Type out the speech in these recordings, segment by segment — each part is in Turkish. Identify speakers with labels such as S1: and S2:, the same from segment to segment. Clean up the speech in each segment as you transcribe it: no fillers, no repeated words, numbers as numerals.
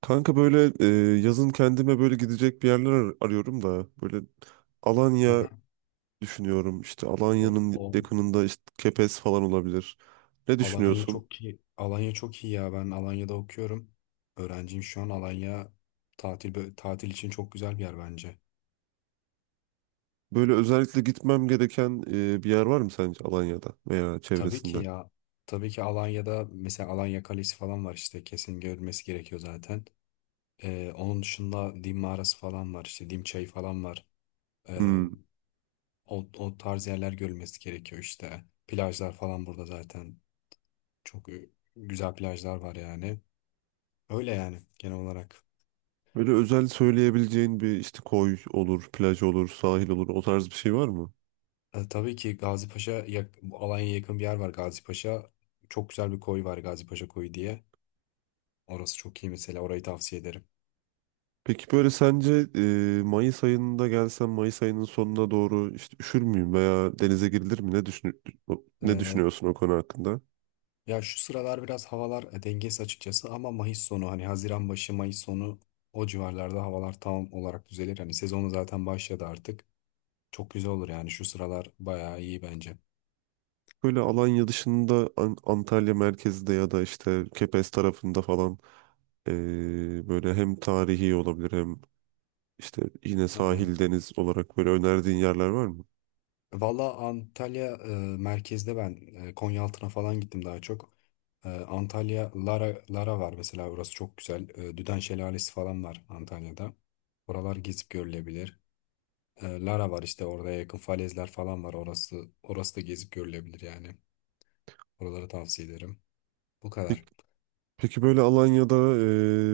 S1: Kanka böyle, yazın kendime böyle gidecek bir yerler arıyorum da böyle
S2: Hı
S1: Alanya
S2: hı.
S1: düşünüyorum. İşte
S2: O,
S1: Alanya'nın
S2: o.
S1: yakınında işte Kepez falan olabilir. Ne
S2: Alanya
S1: düşünüyorsun?
S2: çok iyi. Alanya çok iyi ya. Ben Alanya'da okuyorum. Öğrenciyim şu an. Alanya tatil için çok güzel bir yer bence.
S1: Böyle özellikle gitmem gereken bir yer var mı sence Alanya'da veya
S2: Tabii ki
S1: çevresinde?
S2: ya. Tabii ki Alanya'da mesela Alanya Kalesi falan var işte. Kesin görülmesi gerekiyor zaten. Onun dışında Dim Mağarası falan var. İşte Dim Çayı falan var.
S1: Hmm.
S2: O, o tarz yerler görülmesi gerekiyor işte. Plajlar falan burada zaten. Çok e, güzel plajlar var yani. Öyle yani genel olarak.
S1: Böyle özel söyleyebileceğin bir işte koy olur, plaj olur, sahil olur o tarz bir şey var mı?
S2: Tabii ki bu Alanya'ya yakın bir yer var, Gazipaşa. Çok güzel bir koy var, Gazipaşa Koyu diye. Orası çok iyi, mesela orayı tavsiye ederim.
S1: Peki böyle sence Mayıs ayında gelsem Mayıs ayının sonuna doğru işte üşür müyüm veya denize girilir mi? Ne
S2: E,
S1: düşünüyorsun o konu hakkında?
S2: Ya şu sıralar biraz havalar dengesiz açıkçası, ama Mayıs sonu, hani Haziran başı, Mayıs sonu, o civarlarda havalar tam olarak düzelir. Hani sezonu zaten başladı artık. Çok güzel olur yani, şu sıralar bayağı iyi bence.
S1: Böyle Alanya dışında Antalya merkezde ya da işte Kepez tarafında falan, böyle hem tarihi olabilir hem işte yine
S2: Ha.
S1: sahil deniz olarak böyle önerdiğin yerler var mı?
S2: Valla Antalya merkezde ben Konyaaltı'na falan gittim daha çok. Antalya Lara, Lara var mesela, orası çok güzel. Düden Şelalesi falan var Antalya'da. Oralar gezip görülebilir. Lara var işte, orada yakın falezler falan var. Orası da gezip görülebilir yani. Oraları tavsiye ederim. Bu kadar.
S1: Peki, peki böyle Alanya'da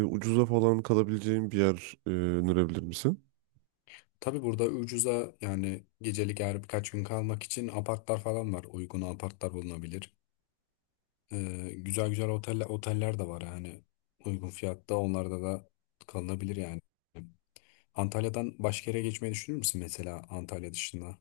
S1: ucuza falan kalabileceğim bir yer önerebilir misin?
S2: Tabii burada ucuza, yani gecelik, eğer birkaç gün kalmak için apartlar falan var. Uygun apartlar bulunabilir. E, oteller de var yani. Uygun fiyatta onlarda da kalınabilir yani. Antalya'dan başka yere geçmeyi düşünür müsün mesela, Antalya dışında?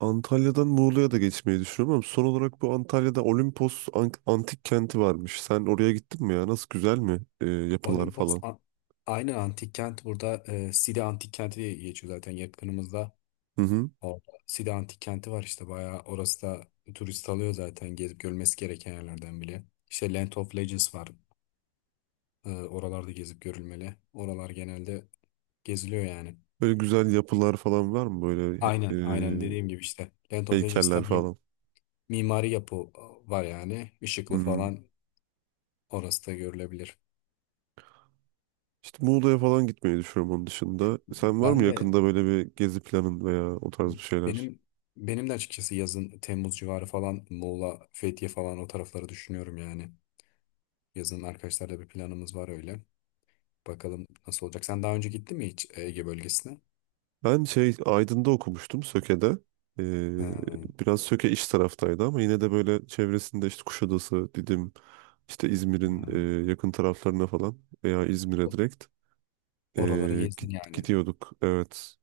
S1: Antalya'dan Muğla'ya da geçmeyi düşünüyorum ama son olarak bu Antalya'da Olimpos Antik Kenti varmış. Sen oraya gittin mi ya? Nasıl, güzel mi yapılar
S2: Olimpos
S1: falan?
S2: a- Aynı antik kent burada, Side Antik Kenti diye geçiyor zaten, yakınımızda.
S1: Hı hı.
S2: Orada Side Antik Kenti var işte, bayağı orası da turist alıyor zaten, gezip görülmesi gereken yerlerden bile. İşte Land of Legends var. Oralarda gezip görülmeli. Oralar genelde geziliyor yani.
S1: Böyle güzel yapılar falan var mı? Böyle
S2: Aynen, aynen,
S1: e,
S2: dediğim gibi işte Land of Legends'ta
S1: heykeller
S2: mim-
S1: falan.
S2: mimari yapı e, var yani. Işıklı
S1: Hmm.
S2: falan, orası da görülebilir.
S1: İşte Muğla'ya falan gitmeyi düşünüyorum onun dışında. Sen var mı
S2: Ben de
S1: yakında böyle bir gezi planın veya o tarz bir şeyler?
S2: benim benim de açıkçası yazın Temmuz civarı falan Muğla, Fethiye falan o tarafları düşünüyorum yani. Yazın arkadaşlarla bir planımız var öyle. Bakalım nasıl olacak. Sen daha önce gittin mi hiç Ege bölgesine?
S1: Ben şey Aydın'da okumuştum, Söke'de. E,
S2: Ha,
S1: Biraz Söke iş taraftaydı ama yine de böyle çevresinde işte Kuşadası, Didim, İşte
S2: ha.
S1: İzmir'in yakın taraflarına falan veya İzmir'e
S2: O-
S1: direkt, e,
S2: Oraları gezdin yani.
S1: gidiyorduk. Evet.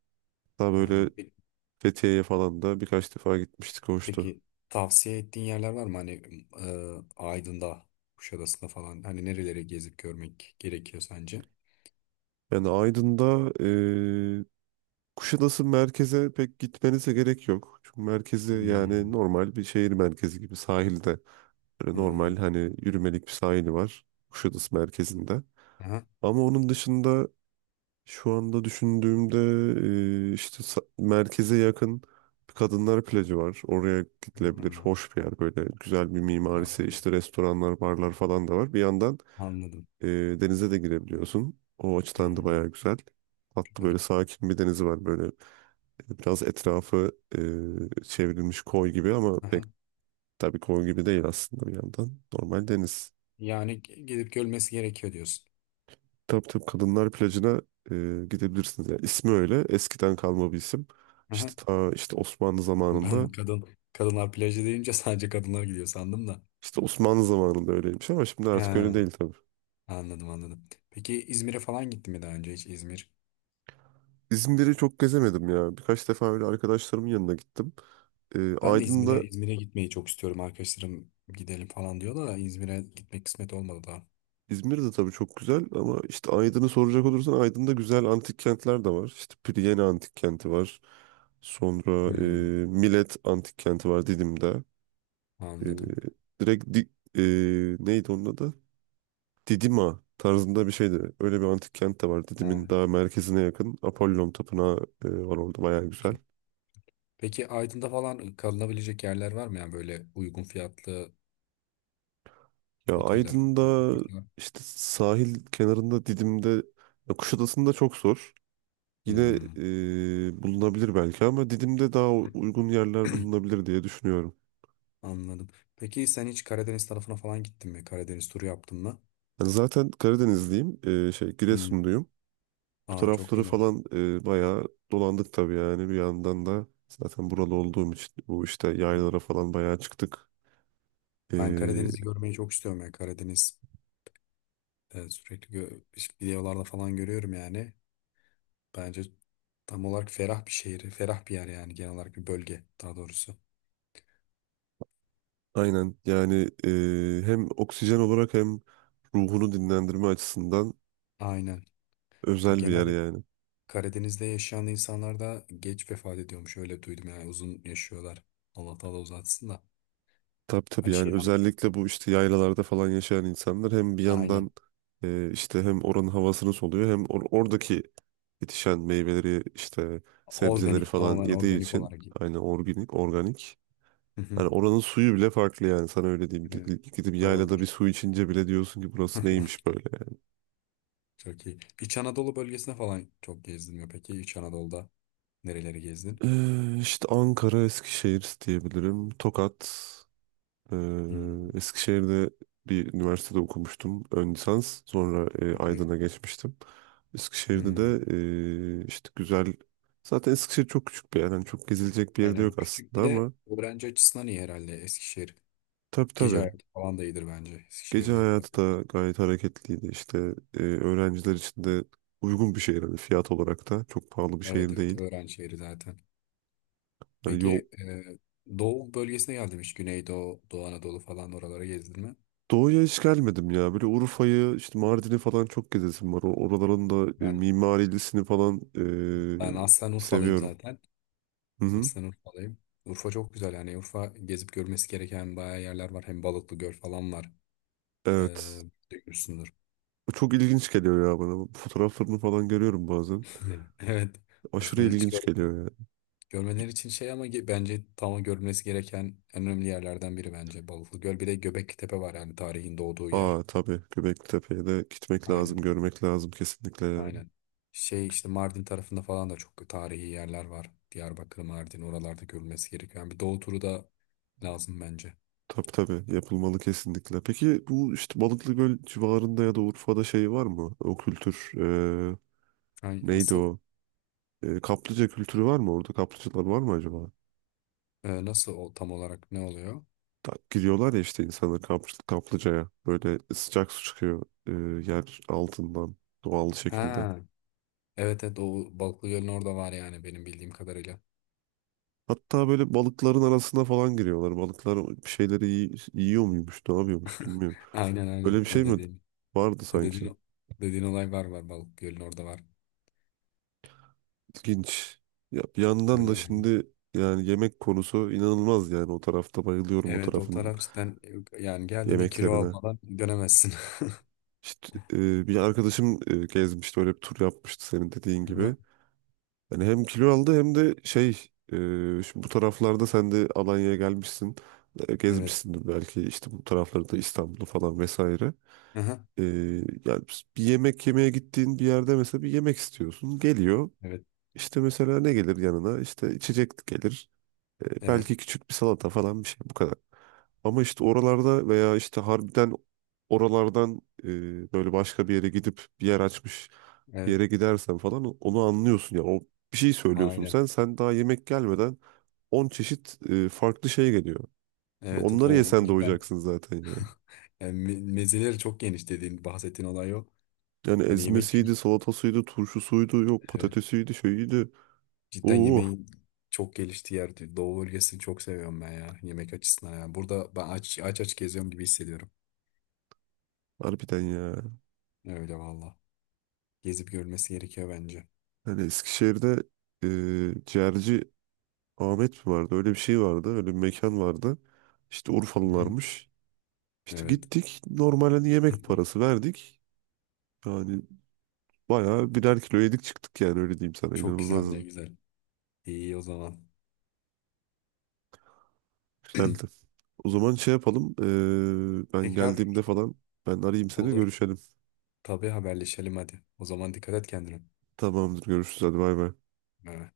S1: Daha
S2: Ha,
S1: böyle
S2: pe-
S1: Fethiye'ye falan da birkaç defa gitmiştik. Hoştu.
S2: Peki, tavsiye ettiğin yerler var mı? Hani Aydın'da, Kuşadası'nda falan. Hani nereleri gezip görmek gerekiyor sence?
S1: Yani Aydın'da, e, Kuşadası merkeze pek gitmenize gerek yok. Çünkü merkezi yani
S2: Hmm,
S1: normal bir şehir merkezi gibi sahilde. Böyle
S2: hmm,
S1: normal hani yürümelik bir sahili var Kuşadası merkezinde.
S2: aha,
S1: Ama onun dışında, şu anda düşündüğümde, işte merkeze yakın bir kadınlar plajı var. Oraya gidilebilir.
S2: hmm,
S1: Hoş bir yer böyle. Güzel bir mimarisi.
S2: anladım.
S1: İşte restoranlar, barlar falan da var. Bir yandan
S2: Anladım.
S1: e, denize de girebiliyorsun. O açıdan da
S2: Hmm,
S1: bayağı güzel. Tatlı
S2: güzel.
S1: böyle sakin bir denizi var. Böyle biraz etrafı çevrilmiş koy gibi ama pek,
S2: Aha.
S1: tabii koy gibi değil aslında bir yandan. Normal deniz.
S2: Gidip görmesi gerekiyor diyorsun.
S1: Tabii tabii, kadınlar plajına gidebilirsiniz. Yani ismi öyle eskiden kalma bir isim. İşte
S2: Aha.
S1: ta işte Osmanlı zamanında
S2: Ben kadın Kadınlar plajı deyince sadece kadınlar gidiyor sandım da.
S1: işte Osmanlı zamanında öyleymiş ama şimdi artık öyle
S2: Ha.
S1: değil tabii.
S2: Anladım, anladım. Peki İzmir'e falan gittin mi daha önce hiç, İzmir?
S1: İzmir'i çok gezemedim ya. Birkaç defa öyle arkadaşlarımın yanına gittim.
S2: Ben de
S1: Aydın'da,
S2: İzmir'e gitmeyi çok istiyorum. Arkadaşlarım gidelim falan diyor da İzmir'e gitmek kısmet olmadı daha.
S1: İzmir de tabii çok güzel ama işte Aydın'ı soracak olursan Aydın'da güzel antik kentler de var. İşte Piriyeni antik kenti var. Sonra
S2: Hmm,
S1: Milet antik kenti var Didim'de. E,
S2: anladım.
S1: direkt di- e, Neydi onun adı? Didima tarzında bir şeydi. Öyle bir antik kent de var. Didim'in
S2: Ha,
S1: daha merkezine yakın. Apollon Tapınağı var orada, bayağı güzel.
S2: çok- Peki Aydın'da falan kalınabilecek yerler var mı? Yani böyle uygun fiyatlı
S1: Ya
S2: oteller falan.
S1: Aydın'da işte sahil kenarında, Didim'de ya Kuşadası'nda çok zor. Yine
S2: Hmm.
S1: bulunabilir belki ama Didim'de daha uygun yerler bulunabilir diye düşünüyorum.
S2: Anladım. Peki sen hiç Karadeniz tarafına falan gittin mi? Karadeniz turu yaptın mı?
S1: Yani zaten Karadenizliyim. Şey,
S2: Hmm.
S1: Giresunluyum. Bu
S2: Aa, çok
S1: tarafları
S2: güzel.
S1: falan bayağı dolandık tabii yani, bir yandan da zaten buralı olduğum için bu işte yaylalara falan bayağı çıktık.
S2: Ben
S1: E,
S2: Karadeniz'i görmeyi çok istiyorum ya. Karadeniz evet, işte videolarda falan görüyorum yani. Bence tam olarak ferah bir şehir, ferah bir yer yani, genel olarak bir bölge daha doğrusu.
S1: Aynen yani, hem oksijen olarak hem ruhunu dinlendirme açısından
S2: Aynen.
S1: özel bir yer
S2: Genelde
S1: yani.
S2: Karadeniz'de yaşayan insanlar da geç vefat ediyormuş, öyle duydum yani, uzun yaşıyorlar. Allah Teala uzatsın da.
S1: Tabii tabii
S2: Hani
S1: yani,
S2: şeyden,
S1: özellikle bu işte yaylalarda falan yaşayan insanlar hem bir yandan
S2: aynen,
S1: işte hem oranın havasını soluyor hem oradaki yetişen meyveleri işte sebzeleri
S2: organik,
S1: falan
S2: tamamen
S1: yediği
S2: organik
S1: için
S2: olarak.
S1: aynı organik organik.
S2: Hı hı.
S1: Hani oranın suyu bile farklı yani, sana öyle diyeyim.
S2: Evet,
S1: Gidip yaylada bir
S2: doğrudur.
S1: su içince bile diyorsun ki burası neymiş böyle.
S2: Çok iyi. İç Anadolu bölgesine falan çok gezdin mi peki? İç Anadolu'da nereleri gezdin?
S1: İşte Ankara, Eskişehir diyebilirim. Tokat.
S2: Hmm,
S1: Eskişehir'de bir üniversitede okumuştum. Ön lisans. Sonra
S2: çok iyi.
S1: Aydın'a geçmiştim. Eskişehir'de de
S2: Hmm.
S1: işte güzel... Zaten Eskişehir çok küçük bir yer. Yani çok gezilecek bir yerde yok
S2: Aynen. Küçük
S1: aslında
S2: bir de
S1: ama...
S2: öğrenci açısından iyi herhalde Eskişehir.
S1: Tabii
S2: Gece
S1: tabii.
S2: hayatı falan da iyidir bence
S1: Gece
S2: Eskişehir'de.
S1: hayatı da gayet hareketliydi. İşte öğrenciler için de uygun bir şehir. Hani fiyat olarak da çok pahalı bir
S2: Evet,
S1: şehir
S2: evet,
S1: değil.
S2: öğrenci şehri zaten.
S1: Hani yol.
S2: Peki Doğu bölgesine geldim hiç. Güneydoğu, Doğu Anadolu falan oralara gezdin mi?
S1: Doğuya hiç gelmedim ya. Böyle Urfa'yı, işte Mardin'i falan çok gezesim var. Oraların da
S2: Ben,
S1: mimarilisini falan
S2: Ben aslen Urfalıyım
S1: seviyorum.
S2: zaten.
S1: Hı hı.
S2: Aslen Urfalıyım. Urfa çok güzel yani. Urfa gezip görmesi gereken bayağı yerler var. Hem Balıklı Göl falan var. E,
S1: Evet.
S2: Duymuşsundur.
S1: Bu çok ilginç geliyor ya bana. Bu fotoğraflarını falan görüyorum bazen.
S2: Evet.
S1: Aşırı
S2: Aslında hiç
S1: ilginç
S2: görmedim.
S1: geliyor yani.
S2: Görmeleri için şey ama ge- Bence tam görülmesi gereken en önemli yerlerden biri bence Balıklı Göl. Bir de Göbekli var yani, tarihin doğduğu yer.
S1: Aa tabii, Göbeklitepe'ye de gitmek lazım,
S2: Aynen,
S1: görmek lazım kesinlikle yani.
S2: aynen. Şey, işte Mardin tarafında falan da çok tarihi yerler var. Diyarbakır, Mardin, oralarda görülmesi gerekiyor. Yani bir doğu turu da lazım bence.
S1: Tabii tabii yapılmalı kesinlikle. Peki bu işte Balıklıgöl civarında ya da Urfa'da şey var mı? O kültür, e,
S2: Ay,
S1: neydi
S2: nasıl?
S1: o? Kaplıca kültürü var mı orada? Kaplıcalar var mı acaba?
S2: Nasıl o, tam olarak ne oluyor?
S1: Giriyorlar ya işte insanlar kaplıcaya. Böyle sıcak su çıkıyor yer altından doğal şekilde.
S2: Ha, evet, evet, o Balıklı Göl'ün orada var yani, benim bildiğim kadarıyla.
S1: Hatta böyle balıkların arasına falan giriyorlar. Balıklar bir şeyleri yiyor muymuş, ne yapıyormuş bilmiyorum.
S2: Aynen,
S1: Öyle
S2: aynen
S1: bir şey
S2: o
S1: mi
S2: dediğin.
S1: vardı
S2: O
S1: sanki?
S2: dediğin, Dediğin olay var, var Balıklı Göl'ün orada, var.
S1: İlginç. Ya bir yandan
S2: Öyle
S1: da
S2: yani.
S1: şimdi yani yemek konusu inanılmaz yani, o tarafta bayılıyorum o
S2: Evet, o
S1: tarafın
S2: taraf cidden yani geldiğinde kilo
S1: yemeklerine.
S2: almadan dönemezsin.
S1: İşte bir arkadaşım gezmişti, öyle bir tur yapmıştı senin dediğin gibi.
S2: Aha,
S1: Yani hem kilo aldı hem de şey, e, şimdi bu taraflarda sen de Alanya'ya gelmişsin.
S2: evet.
S1: Gezmişsindir belki işte bu taraflarda İstanbul'u falan vesaire.
S2: Aha,
S1: E, Yani bir yemek yemeye gittiğin bir yerde mesela bir yemek istiyorsun. Geliyor.
S2: evet.
S1: İşte mesela ne gelir yanına? İşte içecek gelir.
S2: Evet.
S1: Belki küçük bir salata falan, bir şey, bu kadar. Ama işte oralarda veya işte harbiden oralardan, böyle başka bir yere gidip bir yer açmış bir
S2: Evet.
S1: yere gidersen falan onu anlıyorsun ya. Bir şey söylüyorsun,
S2: Aynen.
S1: sen daha yemek gelmeden 10 çeşit farklı şey geliyor.
S2: Evet, evet.
S1: Onları
S2: O
S1: yesen
S2: cidden
S1: doyacaksın zaten yani.
S2: yani, mezeleri çok geniş, dediğin, bahsettiğin olay o.
S1: Yani
S2: Hani yemek kült-
S1: ezmesiydi, salatasıydı, turşusuydu, yok
S2: evet.
S1: patatesiydi, şeyiydi.
S2: Cidden
S1: Oo,
S2: yemeğin çok geliştiği yer. Doğu bölgesini çok seviyorum ben ya. Yemek açısından yani. Burada ben aç geziyorum gibi hissediyorum.
S1: harbiden ya.
S2: Öyle valla. Gezip görmesi gerekiyor bence.
S1: Yani Eskişehir'de e, ciğerci Ahmet mi vardı? Öyle bir şey vardı. Öyle bir mekan vardı. İşte
S2: Hı hı.
S1: Urfalılarmış. İşte
S2: Evet.
S1: gittik, normalde yemek parası verdik. Yani bayağı birer kilo yedik çıktık yani, öyle diyeyim sana,
S2: Çok güzel, ne
S1: inanılmazdı.
S2: güzel. İyi o zaman.
S1: Güzeldi. O zaman şey yapalım, ben
S2: Tekrar
S1: geldiğimde falan ben arayayım, seni
S2: olur.
S1: görüşelim.
S2: Tabii, haberleşelim hadi. O zaman dikkat et kendine.
S1: Tamamdır, görüşürüz, hadi bay bay.
S2: Ee,